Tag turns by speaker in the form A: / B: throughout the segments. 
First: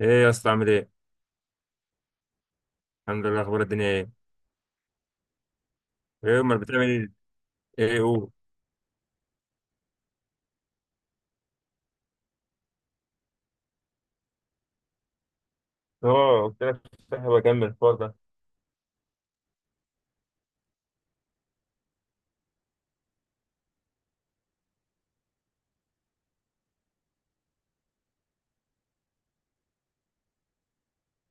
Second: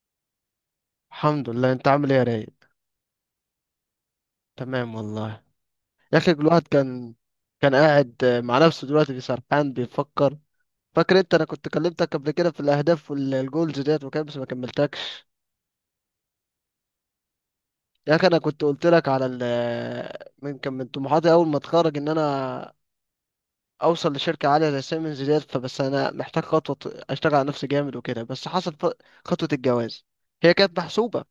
A: ايه يا اسطى؟ عامل ايه؟
B: الحمد لله. انت عامل ايه يا رايق؟
A: الحمد لله، اخبار الدنيا ايه؟
B: تمام والله. يا اخي
A: ايه امال
B: الواحد
A: بتعمل ايه؟
B: كان
A: ايه
B: قاعد
A: قول.
B: مع نفسه دلوقتي بيسرحان بيفكر. فاكر انت انا كنت كلمتك قبل كده في الاهداف والجولز ديت وكده بس ما كملتكش.
A: اه، قلت لك صاحب، اكمل الحوار
B: يا
A: ده.
B: اخي انا كنت قلت لك على ال من كان من طموحاتي اول ما اتخرج ان انا اوصل لشركه عاليه زي سيمنز ديت، فبس انا محتاج خطوه اشتغل على نفسي جامد وكده. بس حصل خطوه الجواز، هي كانت محسوبه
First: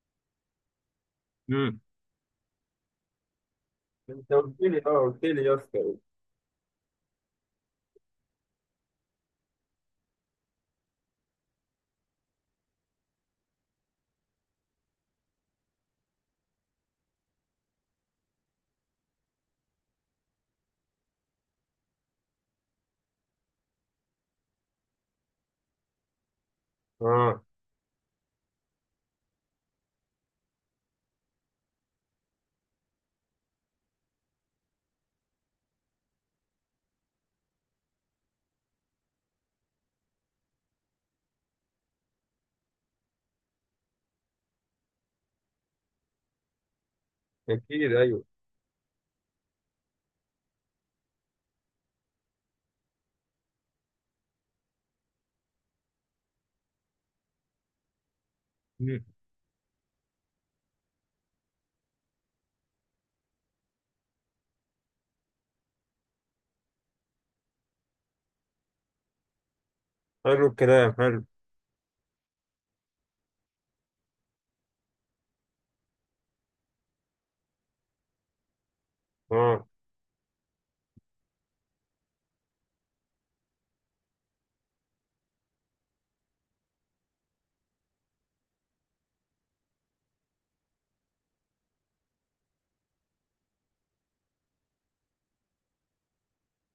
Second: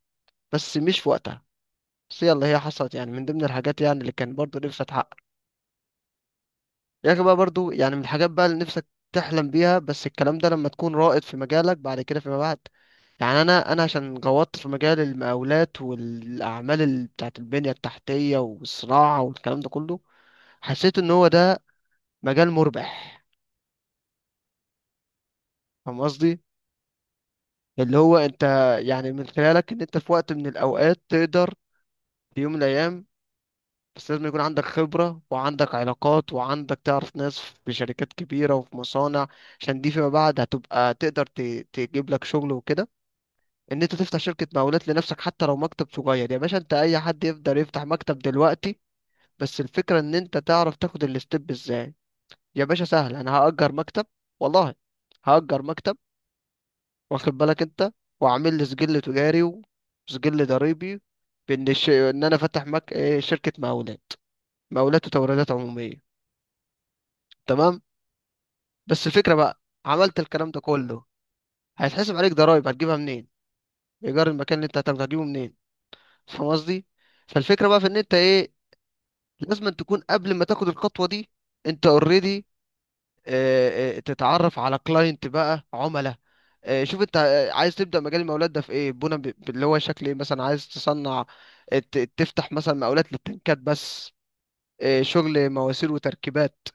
B: بس مش في وقتها.
A: امم.
B: بس يلا هي حصلت، يعني من ضمن الحاجات يعني اللي
A: انت
B: كان برضو
A: قلت لي
B: نفسي
A: اه
B: اتحقق.
A: قلت لي يا اسطى.
B: يا اخي بقى برضو يعني من الحاجات بقى اللي نفسك تحلم بيها، بس الكلام ده لما تكون رائد في مجالك بعد كده فيما بعد. يعني انا عشان غوطت في مجال المقاولات والاعمال بتاعت البنية التحتية والصناعة والكلام ده كله، حسيت ان هو ده مجال مربح. فاهم قصدي؟
A: اه،
B: اللي هو انت يعني من خلالك، ان انت في وقت من الاوقات تقدر في يوم من الايام. بس لازم يكون عندك خبرة وعندك علاقات وعندك تعرف ناس في شركات كبيرة وفي مصانع، عشان دي فيما بعد هتبقى تقدر تجيب لك شغل وكده. ان انت تفتح شركة مقاولات لنفسك حتى لو مكتب صغير يا باشا، انت اي حد يقدر يفتح
A: اكيد،
B: مكتب
A: ايوه.
B: دلوقتي. بس الفكرة ان انت تعرف تاخد الستيب ازاي. يا باشا سهل، انا هأجر مكتب، والله هأجر مكتب، واخد بالك انت، واعمل لي سجل
A: امم.
B: تجاري وسجل ضريبي، بان ان انا فاتح مك... إيه، شركة مقاولات، مقاولات وتوريدات عمومية. تمام. بس الفكرة بقى، عملت
A: حلو،
B: الكلام ده
A: الكلام
B: كله،
A: حلو.
B: هيتحسب عليك ضرايب هتجيبها منين؟ ايجار المكان اللي انت هتاخده هتجيبه منين؟ فاهم قصدي؟ فالفكرة بقى في ان انت ايه،
A: اه،
B: لازم أن تكون قبل ما تاخد الخطوة دي، انت اوريدي تتعرف على كلاينت بقى، عملاء. شوف انت، عايز تبدأ مجال المقاولات ده في ايه، بنا اللي هو شكل ايه؟ مثلا عايز تصنع، تفتح مثلا مقاولات للتنكات بس، شغل مواسير وتركيبات،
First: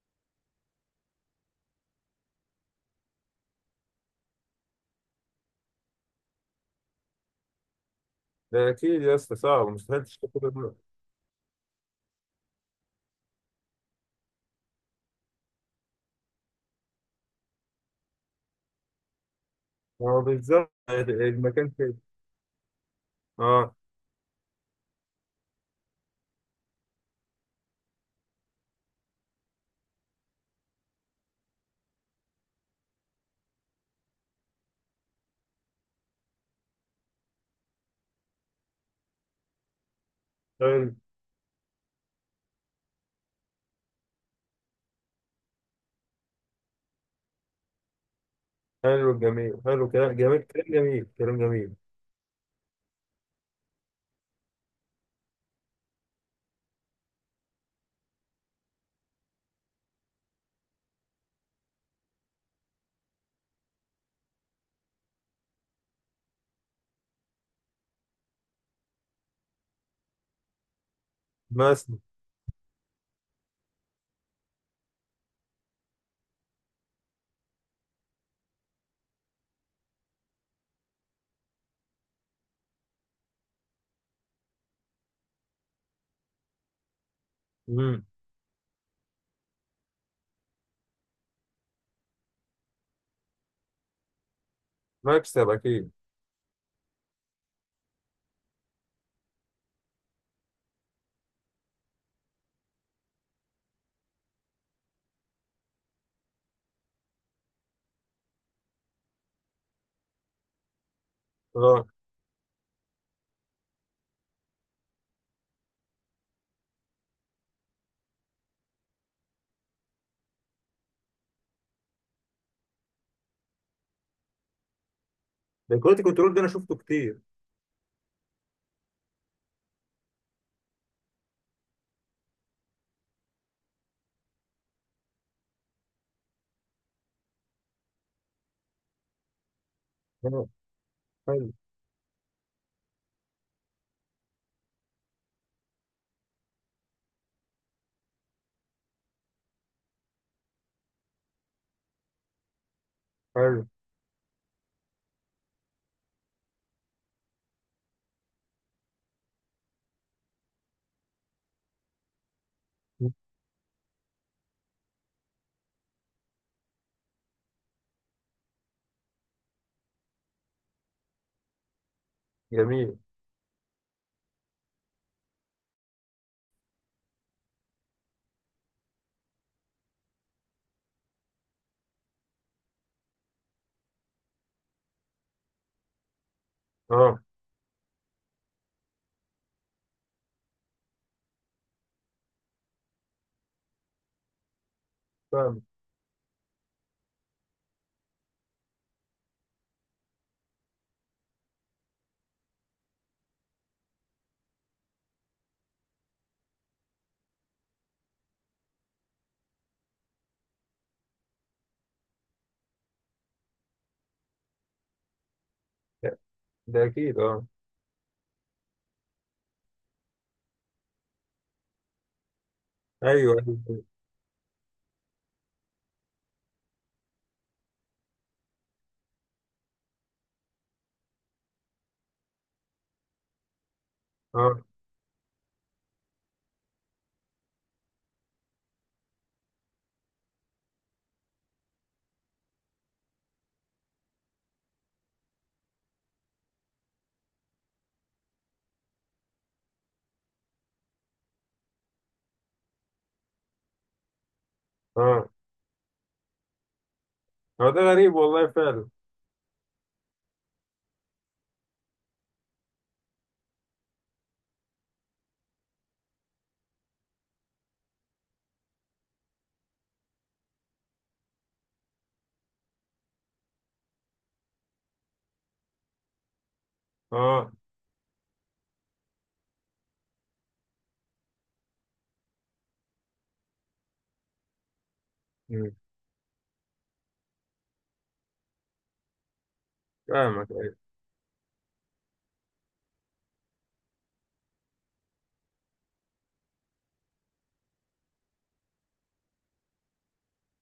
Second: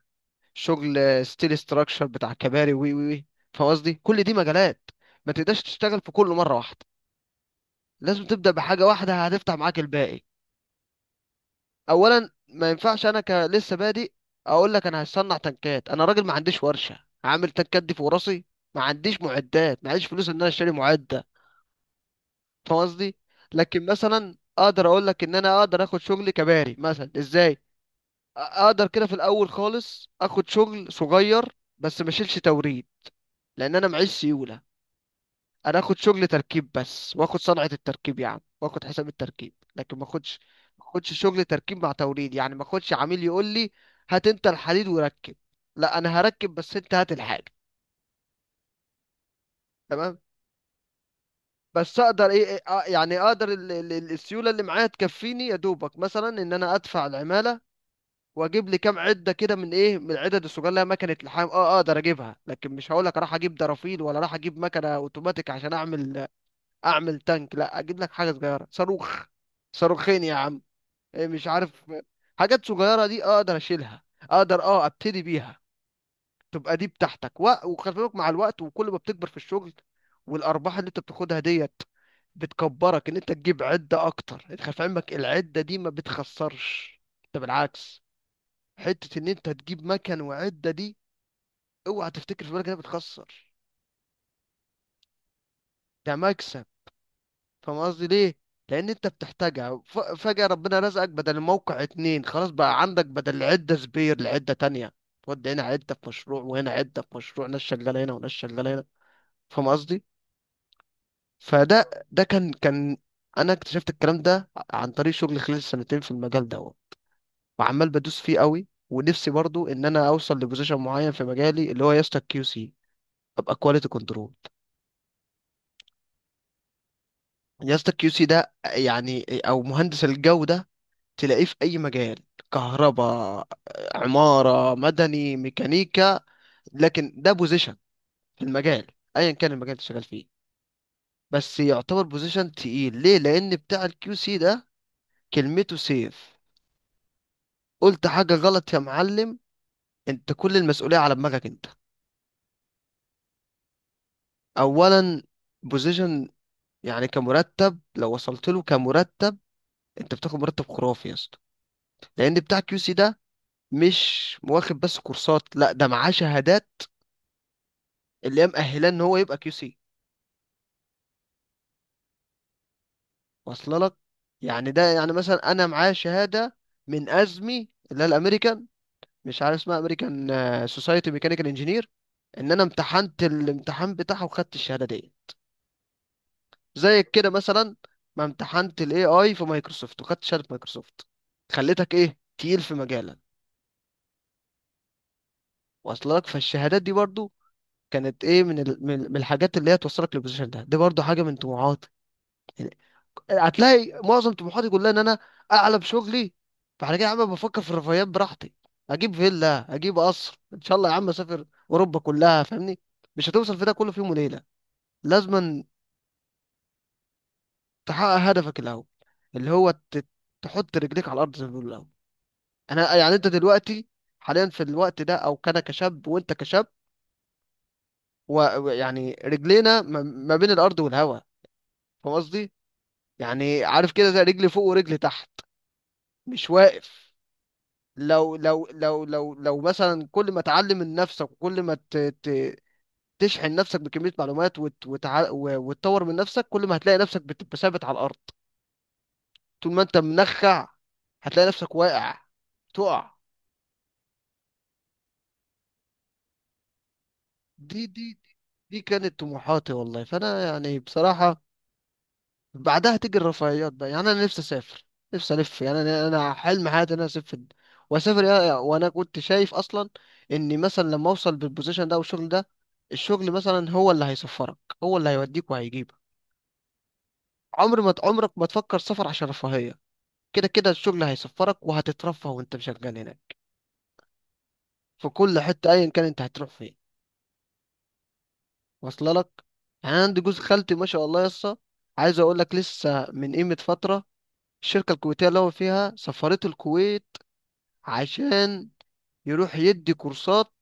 B: شغل ستيل ستراكشر بتاع كباري، وي. فاهم قصدي؟ كل دي مجالات، ما تقدرش تشتغل في كله مره واحده، لازم تبدا
A: ده
B: بحاجه
A: اكيد يا
B: واحده
A: اسطى،
B: هتفتح
A: صعب
B: معاك
A: مستحيل
B: الباقي.
A: تشتغل كل ده.
B: اولا ما ينفعش انا ك لسه بادئ اقول لك انا هصنع تنكات، انا راجل ما عنديش ورشه، عامل تنكات دي في راسي؟ ما عنديش معدات، ما عنديش
A: اه
B: فلوس ان انا
A: بالظبط،
B: اشتري معده.
A: المكان كده.
B: فاهم قصدي؟
A: اه.
B: لكن مثلا اقدر اقول لك ان انا اقدر اخد شغل كباري مثلا. ازاي؟ اقدر كده في الاول خالص اخد شغل صغير، بس ما اشيلش توريد، لان انا معيش سيوله. انا اخد شغل تركيب بس، واخد صنعة التركيب يا عم، واخد حساب التركيب، لكن ما اخدش ما
A: حلو
B: اخدش شغل تركيب مع توريد. يعني ما اخدش عميل يقول لي، هات انت الحديد وركب. لا، انا هركب بس، انت هات الحاجة.
A: حلو، الجميل حلو، كلام
B: تمام.
A: جميل كلام جميل كلام جميل.
B: بس اقدر ايه، إيه، آه، يعني اقدر السيولة اللي معايا تكفيني يا دوبك مثلا ان انا ادفع العمالة، واجيب لي كام عدة كده من ايه، من العدد الصغيرة اللي هي مكنة لحام. اقدر اجيبها، لكن مش هقول لك راح اجيب درافيل ولا راح اجيب مكنة اوتوماتيك عشان اعمل اعمل تانك. لا، اجيب لك حاجه صغيره، صاروخ، صاروخين يا عم. مش عارف.
A: مثلا.
B: حاجات صغيره دي اقدر اشيلها، اقدر اه ابتدي بيها. تبقى دي بتاعتك وخلي بالك، مع الوقت وكل ما بتكبر في الشغل والارباح اللي انت بتاخدها ديت، بتكبرك ان انت تجيب عده اكتر. انت خلي في علمك، العده دي ما بتخسرش، انت بالعكس،
A: امم.
B: حته ان انت تجيب مكن وعده دي اوعى تفتكر في بالك انها بتخسر،
A: مكسب اكيد.
B: ده مكسب. فاهم قصدي ليه؟ لان انت بتحتاجها، فجأة ربنا رزقك بدل الموقع اتنين، خلاص بقى عندك بدل، عدة سبير لعدة تانية، تودي هنا عدة في مشروع وهنا عدة في مشروع، ناس شغالة هنا وناس شغالة هنا. فاهم قصدي؟
A: اه،
B: فده ده كان انا اكتشفت الكلام ده عن طريق شغلي خلال السنتين في المجال ده، وعمال بدوس فيه قوي. ونفسي برضو ان انا اوصل لبوزيشن معين في مجالي، اللي هو يا اسطى كيو سي، ابقى كواليتي كنترول.
A: ده كنت كنترول، ده انا شفته كتير.
B: يا اسطى كيو سي ده يعني او مهندس الجودة، تلاقيه في أي مجال، كهرباء، عمارة، مدني، ميكانيكا. لكن ده بوزيشن في المجال، أيا كان المجال اللي شغال فيه.
A: اه، حلو.
B: بس يعتبر بوزيشن تقيل، ليه؟ لأن بتاع الكيو سي ده كلمته سيف، قلت حاجة غلط يا معلم، أنت كل المسؤولية على دماغك أنت.
A: حلو،
B: أولا، بوزيشن، يعني كمرتب لو وصلت له كمرتب، أنت بتاخد مرتب خرافي يا اسطى. لأن بتاع الكيو سي ده مش واخد بس كورسات، لا ده معاه شهادات اللي هي مأهلاه إن هو يبقى كيو سي.
A: جميل.
B: واصله لك؟ يعني ده يعني مثلا انا معايا شهاده من ازمي، اللي هي الامريكان، مش عارف اسمها، امريكان سوسايتي ميكانيكال انجينير، ان انا امتحنت الامتحان بتاعها وخدت الشهاده دي، زي
A: اه،
B: كده مثلا ما امتحنت الاي اي في مايكروسوفت وخدت شهاده مايكروسوفت، خليتك ايه، تقيل في مجالك.
A: فاهم.
B: واصله لك؟ فالشهادات دي برضو كانت ايه، من ال... من من الحاجات اللي هي توصلك للبوزيشن ده، دي برضو حاجه من طموحاتك. هتلاقي معظم طموحاتي كلها ان انا اعلى بشغلي، فعلى كده يا عم بفكر في الرفاهيات براحتي، اجيب فيلا، اجيب قصر ان شاء الله يا عم، اسافر اوروبا كلها، فاهمني؟ مش هتوصل في ده كله في يوم وليله، لازم
A: ده اكيد، اه.
B: تحقق هدفك الاول، اللي هو تحط رجليك على الارض زي ما بيقولوا الاول. انا
A: ايوه.
B: يعني انت
A: أيوة. أيوه.
B: دلوقتي حاليا في الوقت ده، او كان كشاب وانت كشاب، ويعني رجلينا ما بين الارض والهواء. فاهم قصدي؟ يعني عارف كده زي رجلي
A: اه،
B: فوق ورجلي تحت، مش واقف. لو مثلا كل ما تعلم من نفسك وكل ما تشحن نفسك بكمية معلومات وتطور من نفسك، كل ما هتلاقي نفسك بتبقى ثابت على الأرض. طول ما أنت منخع، هتلاقي نفسك واقع، تقع.
A: اه. هو ده
B: دي دي
A: غريب والله
B: دي
A: فعلا.
B: كانت طموحاتي والله. فأنا يعني بصراحة بعدها تيجي الرفاهيات بقى. يعني انا نفسي اسافر، نفسي الف، يعني أنا حلم حياتي ان انا اسافر واسافر وانا كنت شايف اصلا اني مثلا لما اوصل بالبوزيشن ده والشغل ده، الشغل مثلا هو اللي هيسفرك، هو اللي هيوديك وهيجيبك.
A: اه.
B: عمر ما عمرك ما تفكر سفر عشان رفاهية، كده كده الشغل هيسفرك وهتترفه وانت شغال هناك، في كل حتة
A: أمم.
B: ايا كان انت هتروح فين. واصله لك؟ يعني أنا عندي جوز
A: فاهمك،
B: خالتي
A: ايوه.
B: ما شاء الله يسا. عايز اقول لك لسه من قيمة فترة، الشركة الكويتية اللي هو فيها سفرته الكويت، عشان يروح يدي كورسات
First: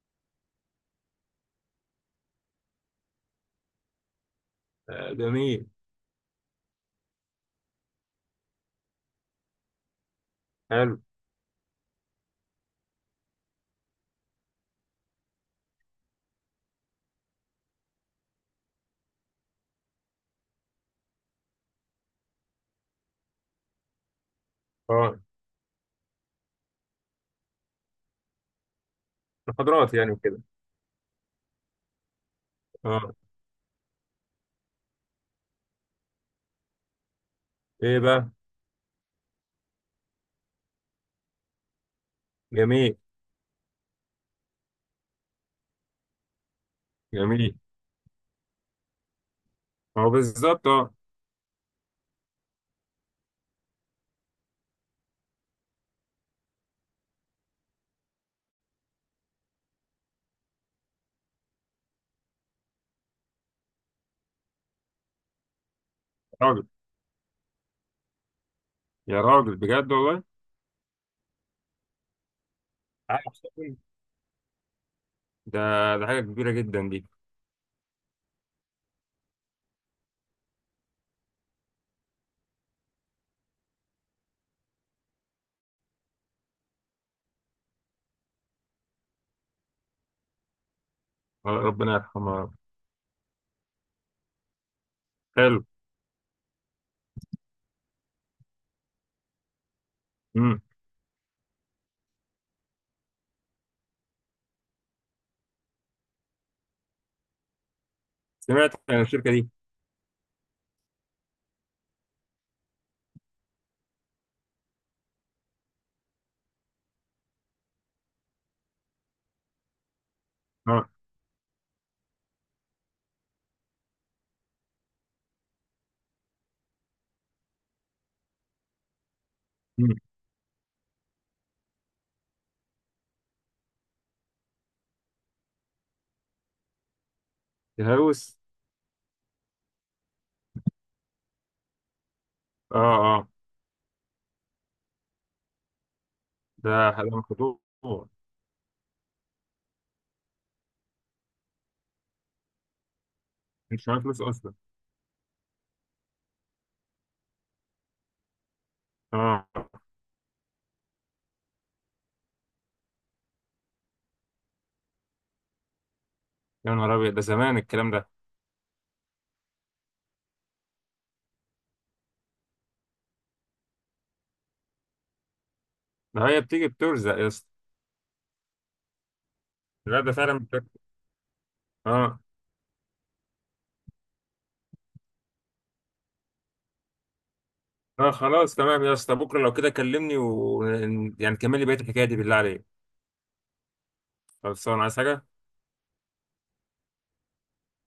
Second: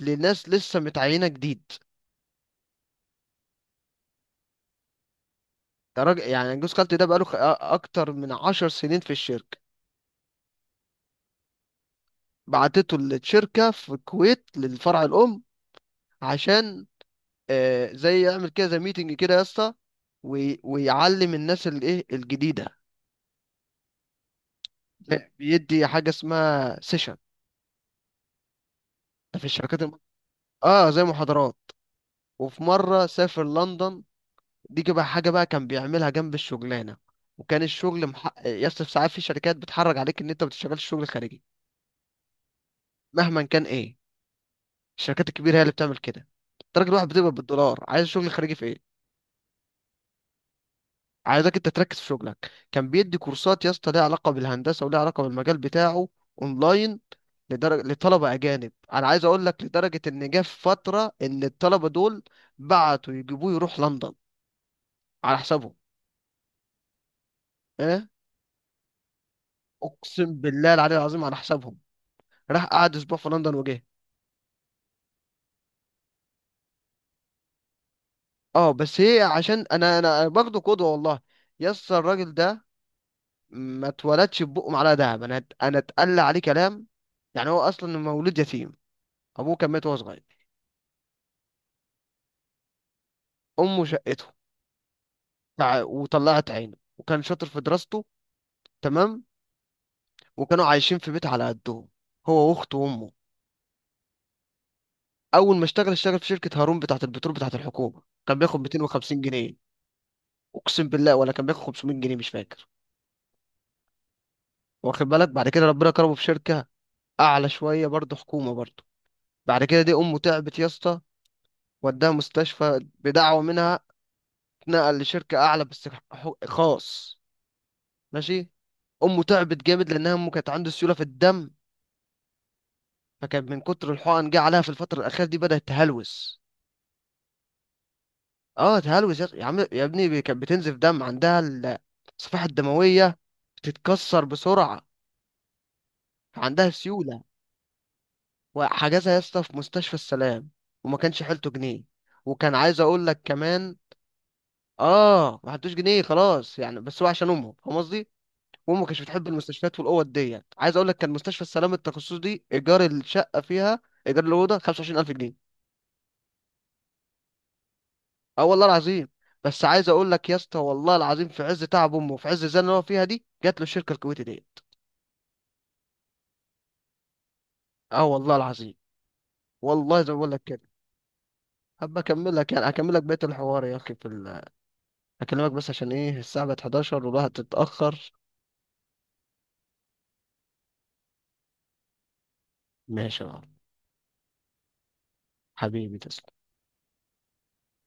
B: لناس لسه متعينة جديد.
A: آه، جميل.
B: ده راجل، يعني جوز خالتي ده بقاله أكتر من عشر سنين في الشركة.
A: حلو.
B: بعتته للشركة في الكويت للفرع الأم، عشان زي يعمل كده زي ميتنج كده يا اسطى، ويعلم الناس الإيه الجديدة.
A: اه.
B: ده بيدي حاجة اسمها سيشن، ده في الشركات
A: محاضرات يعني وكده.
B: اه زي محاضرات. وفي مرة
A: اه.
B: سافر لندن. دي بقى حاجة بقى كان بيعملها جنب الشغلانة، وكان
A: ايه
B: الشغل
A: بقى؟
B: يصرف ساعات في شركات بتحرج عليك ان انت ما بتشتغلش شغل خارجي،
A: جميل.
B: مهما كان ايه. الشركات الكبيرة هي اللي بتعمل كده، انت راجل واحد بتقبض
A: جميل.
B: بالدولار، عايز شغل خارجي في ايه؟
A: هو بالظبط، اه.
B: عايزك انت تركز في شغلك. كان بيدي كورسات يا اسطى ليها علاقة بالهندسة وليها علاقة بالمجال بتاعه، اونلاين، لدرجة لطلبة اجانب. انا عايز اقول لك لدرجة ان جه في فترة ان الطلبة دول بعتوا يجيبوه يروح لندن على حسابهم.
A: راجل.
B: ايه؟
A: يا راجل بجد والله.
B: اقسم بالله العلي العظيم، على حسابهم، راح قعد اسبوع في
A: عارف
B: لندن
A: شكل؟
B: وجه.
A: ده، ده حاجه كبيره جدا دي.
B: اه بس هي عشان انا باخده قدوه والله. يس الراجل ده ما اتولدش ببقه معلقه دهب، انا اتقل عليه كلام. يعني هو اصلا مولود يتيم، ابوه كان مات وهو صغير،
A: آه، ربنا يرحمها.
B: امه شقته،
A: حلو.
B: وطلعت عينه وكان شاطر في دراسته. تمام.
A: امم.
B: وكانوا عايشين في بيت على قدهم، هو واخته وامه. اول ما اشتغل، اشتغل في شركه هارون بتاعه البترول بتاعه الحكومه، كان بياخد
A: سمعت عن
B: 250
A: الشركه دي.
B: جنيه اقسم بالله، ولا كان بياخد 500 جنيه، مش فاكر. واخد بالك، بعد كده ربنا كرمه في شركه اعلى شويه برضه، حكومه برضه. بعد كده دي امه تعبت يا
A: اه.
B: اسطى، وداها مستشفى بدعوه منها. اتنقل لشركه اعلى بس، خاص، ماشي. امه تعبت جامد،
A: امم.
B: لانها امه كانت عنده سيوله في الدم، فكان من كتر الحقن جه عليها في الفتره الاخيره دي بدات تهلوس.
A: الهوس.
B: اه تهلوس يا عم يا ابني، كانت بتنزف دم، عندها الصفائح
A: اه.
B: الدمويه
A: اه.
B: بتتكسر بسرعه، عندها
A: ده ده
B: سيوله.
A: خطوه.
B: وحجزها يا اسطى في مستشفى السلام، وما كانش حيلته جنيه. وكان عايز اقول لك كمان،
A: مش معايا فلوس اصلا.
B: اه ما حدوش جنيه خلاص يعني، بس هو عشان امهم، فاهم قصدي؟ وامه كانتش بتحب
A: اه،
B: المستشفيات والاوض ديت. عايز اقول لك كان مستشفى السلام التخصصي دي ايجار الشقه فيها، ايجار الاوضه، 25,000 جنيه.
A: يا نهار ابيض، ده زمان الكلام ده.
B: اه والله العظيم. بس عايز اقول لك يا اسطى، والله العظيم، في عز تعب امه وفي عز الزنقه اللي هو فيها دي، جات له الشركه الكويتي ديت.
A: ده هي بتيجي بترزق يا اسطى.
B: اه والله العظيم،
A: لا،
B: والله
A: ده
B: زي ما بقول
A: فعلا
B: لك كده.
A: بترزق.
B: هبقى
A: اه،
B: اكمل لك، يعني اكمل لك بقيه الحوار يا اخي في اكلمك بس عشان ايه، الساعه بقت 11 والواحد
A: اه،
B: اتاخر.
A: خلاص تمام يا اسطى، بكره لو كده كلمني، و يعني كمل لي بقيه الحكايه دي بالله عليك.
B: ماشي يا معلم.
A: خلصان، عايز حاجه
B: حبيبي تسلم.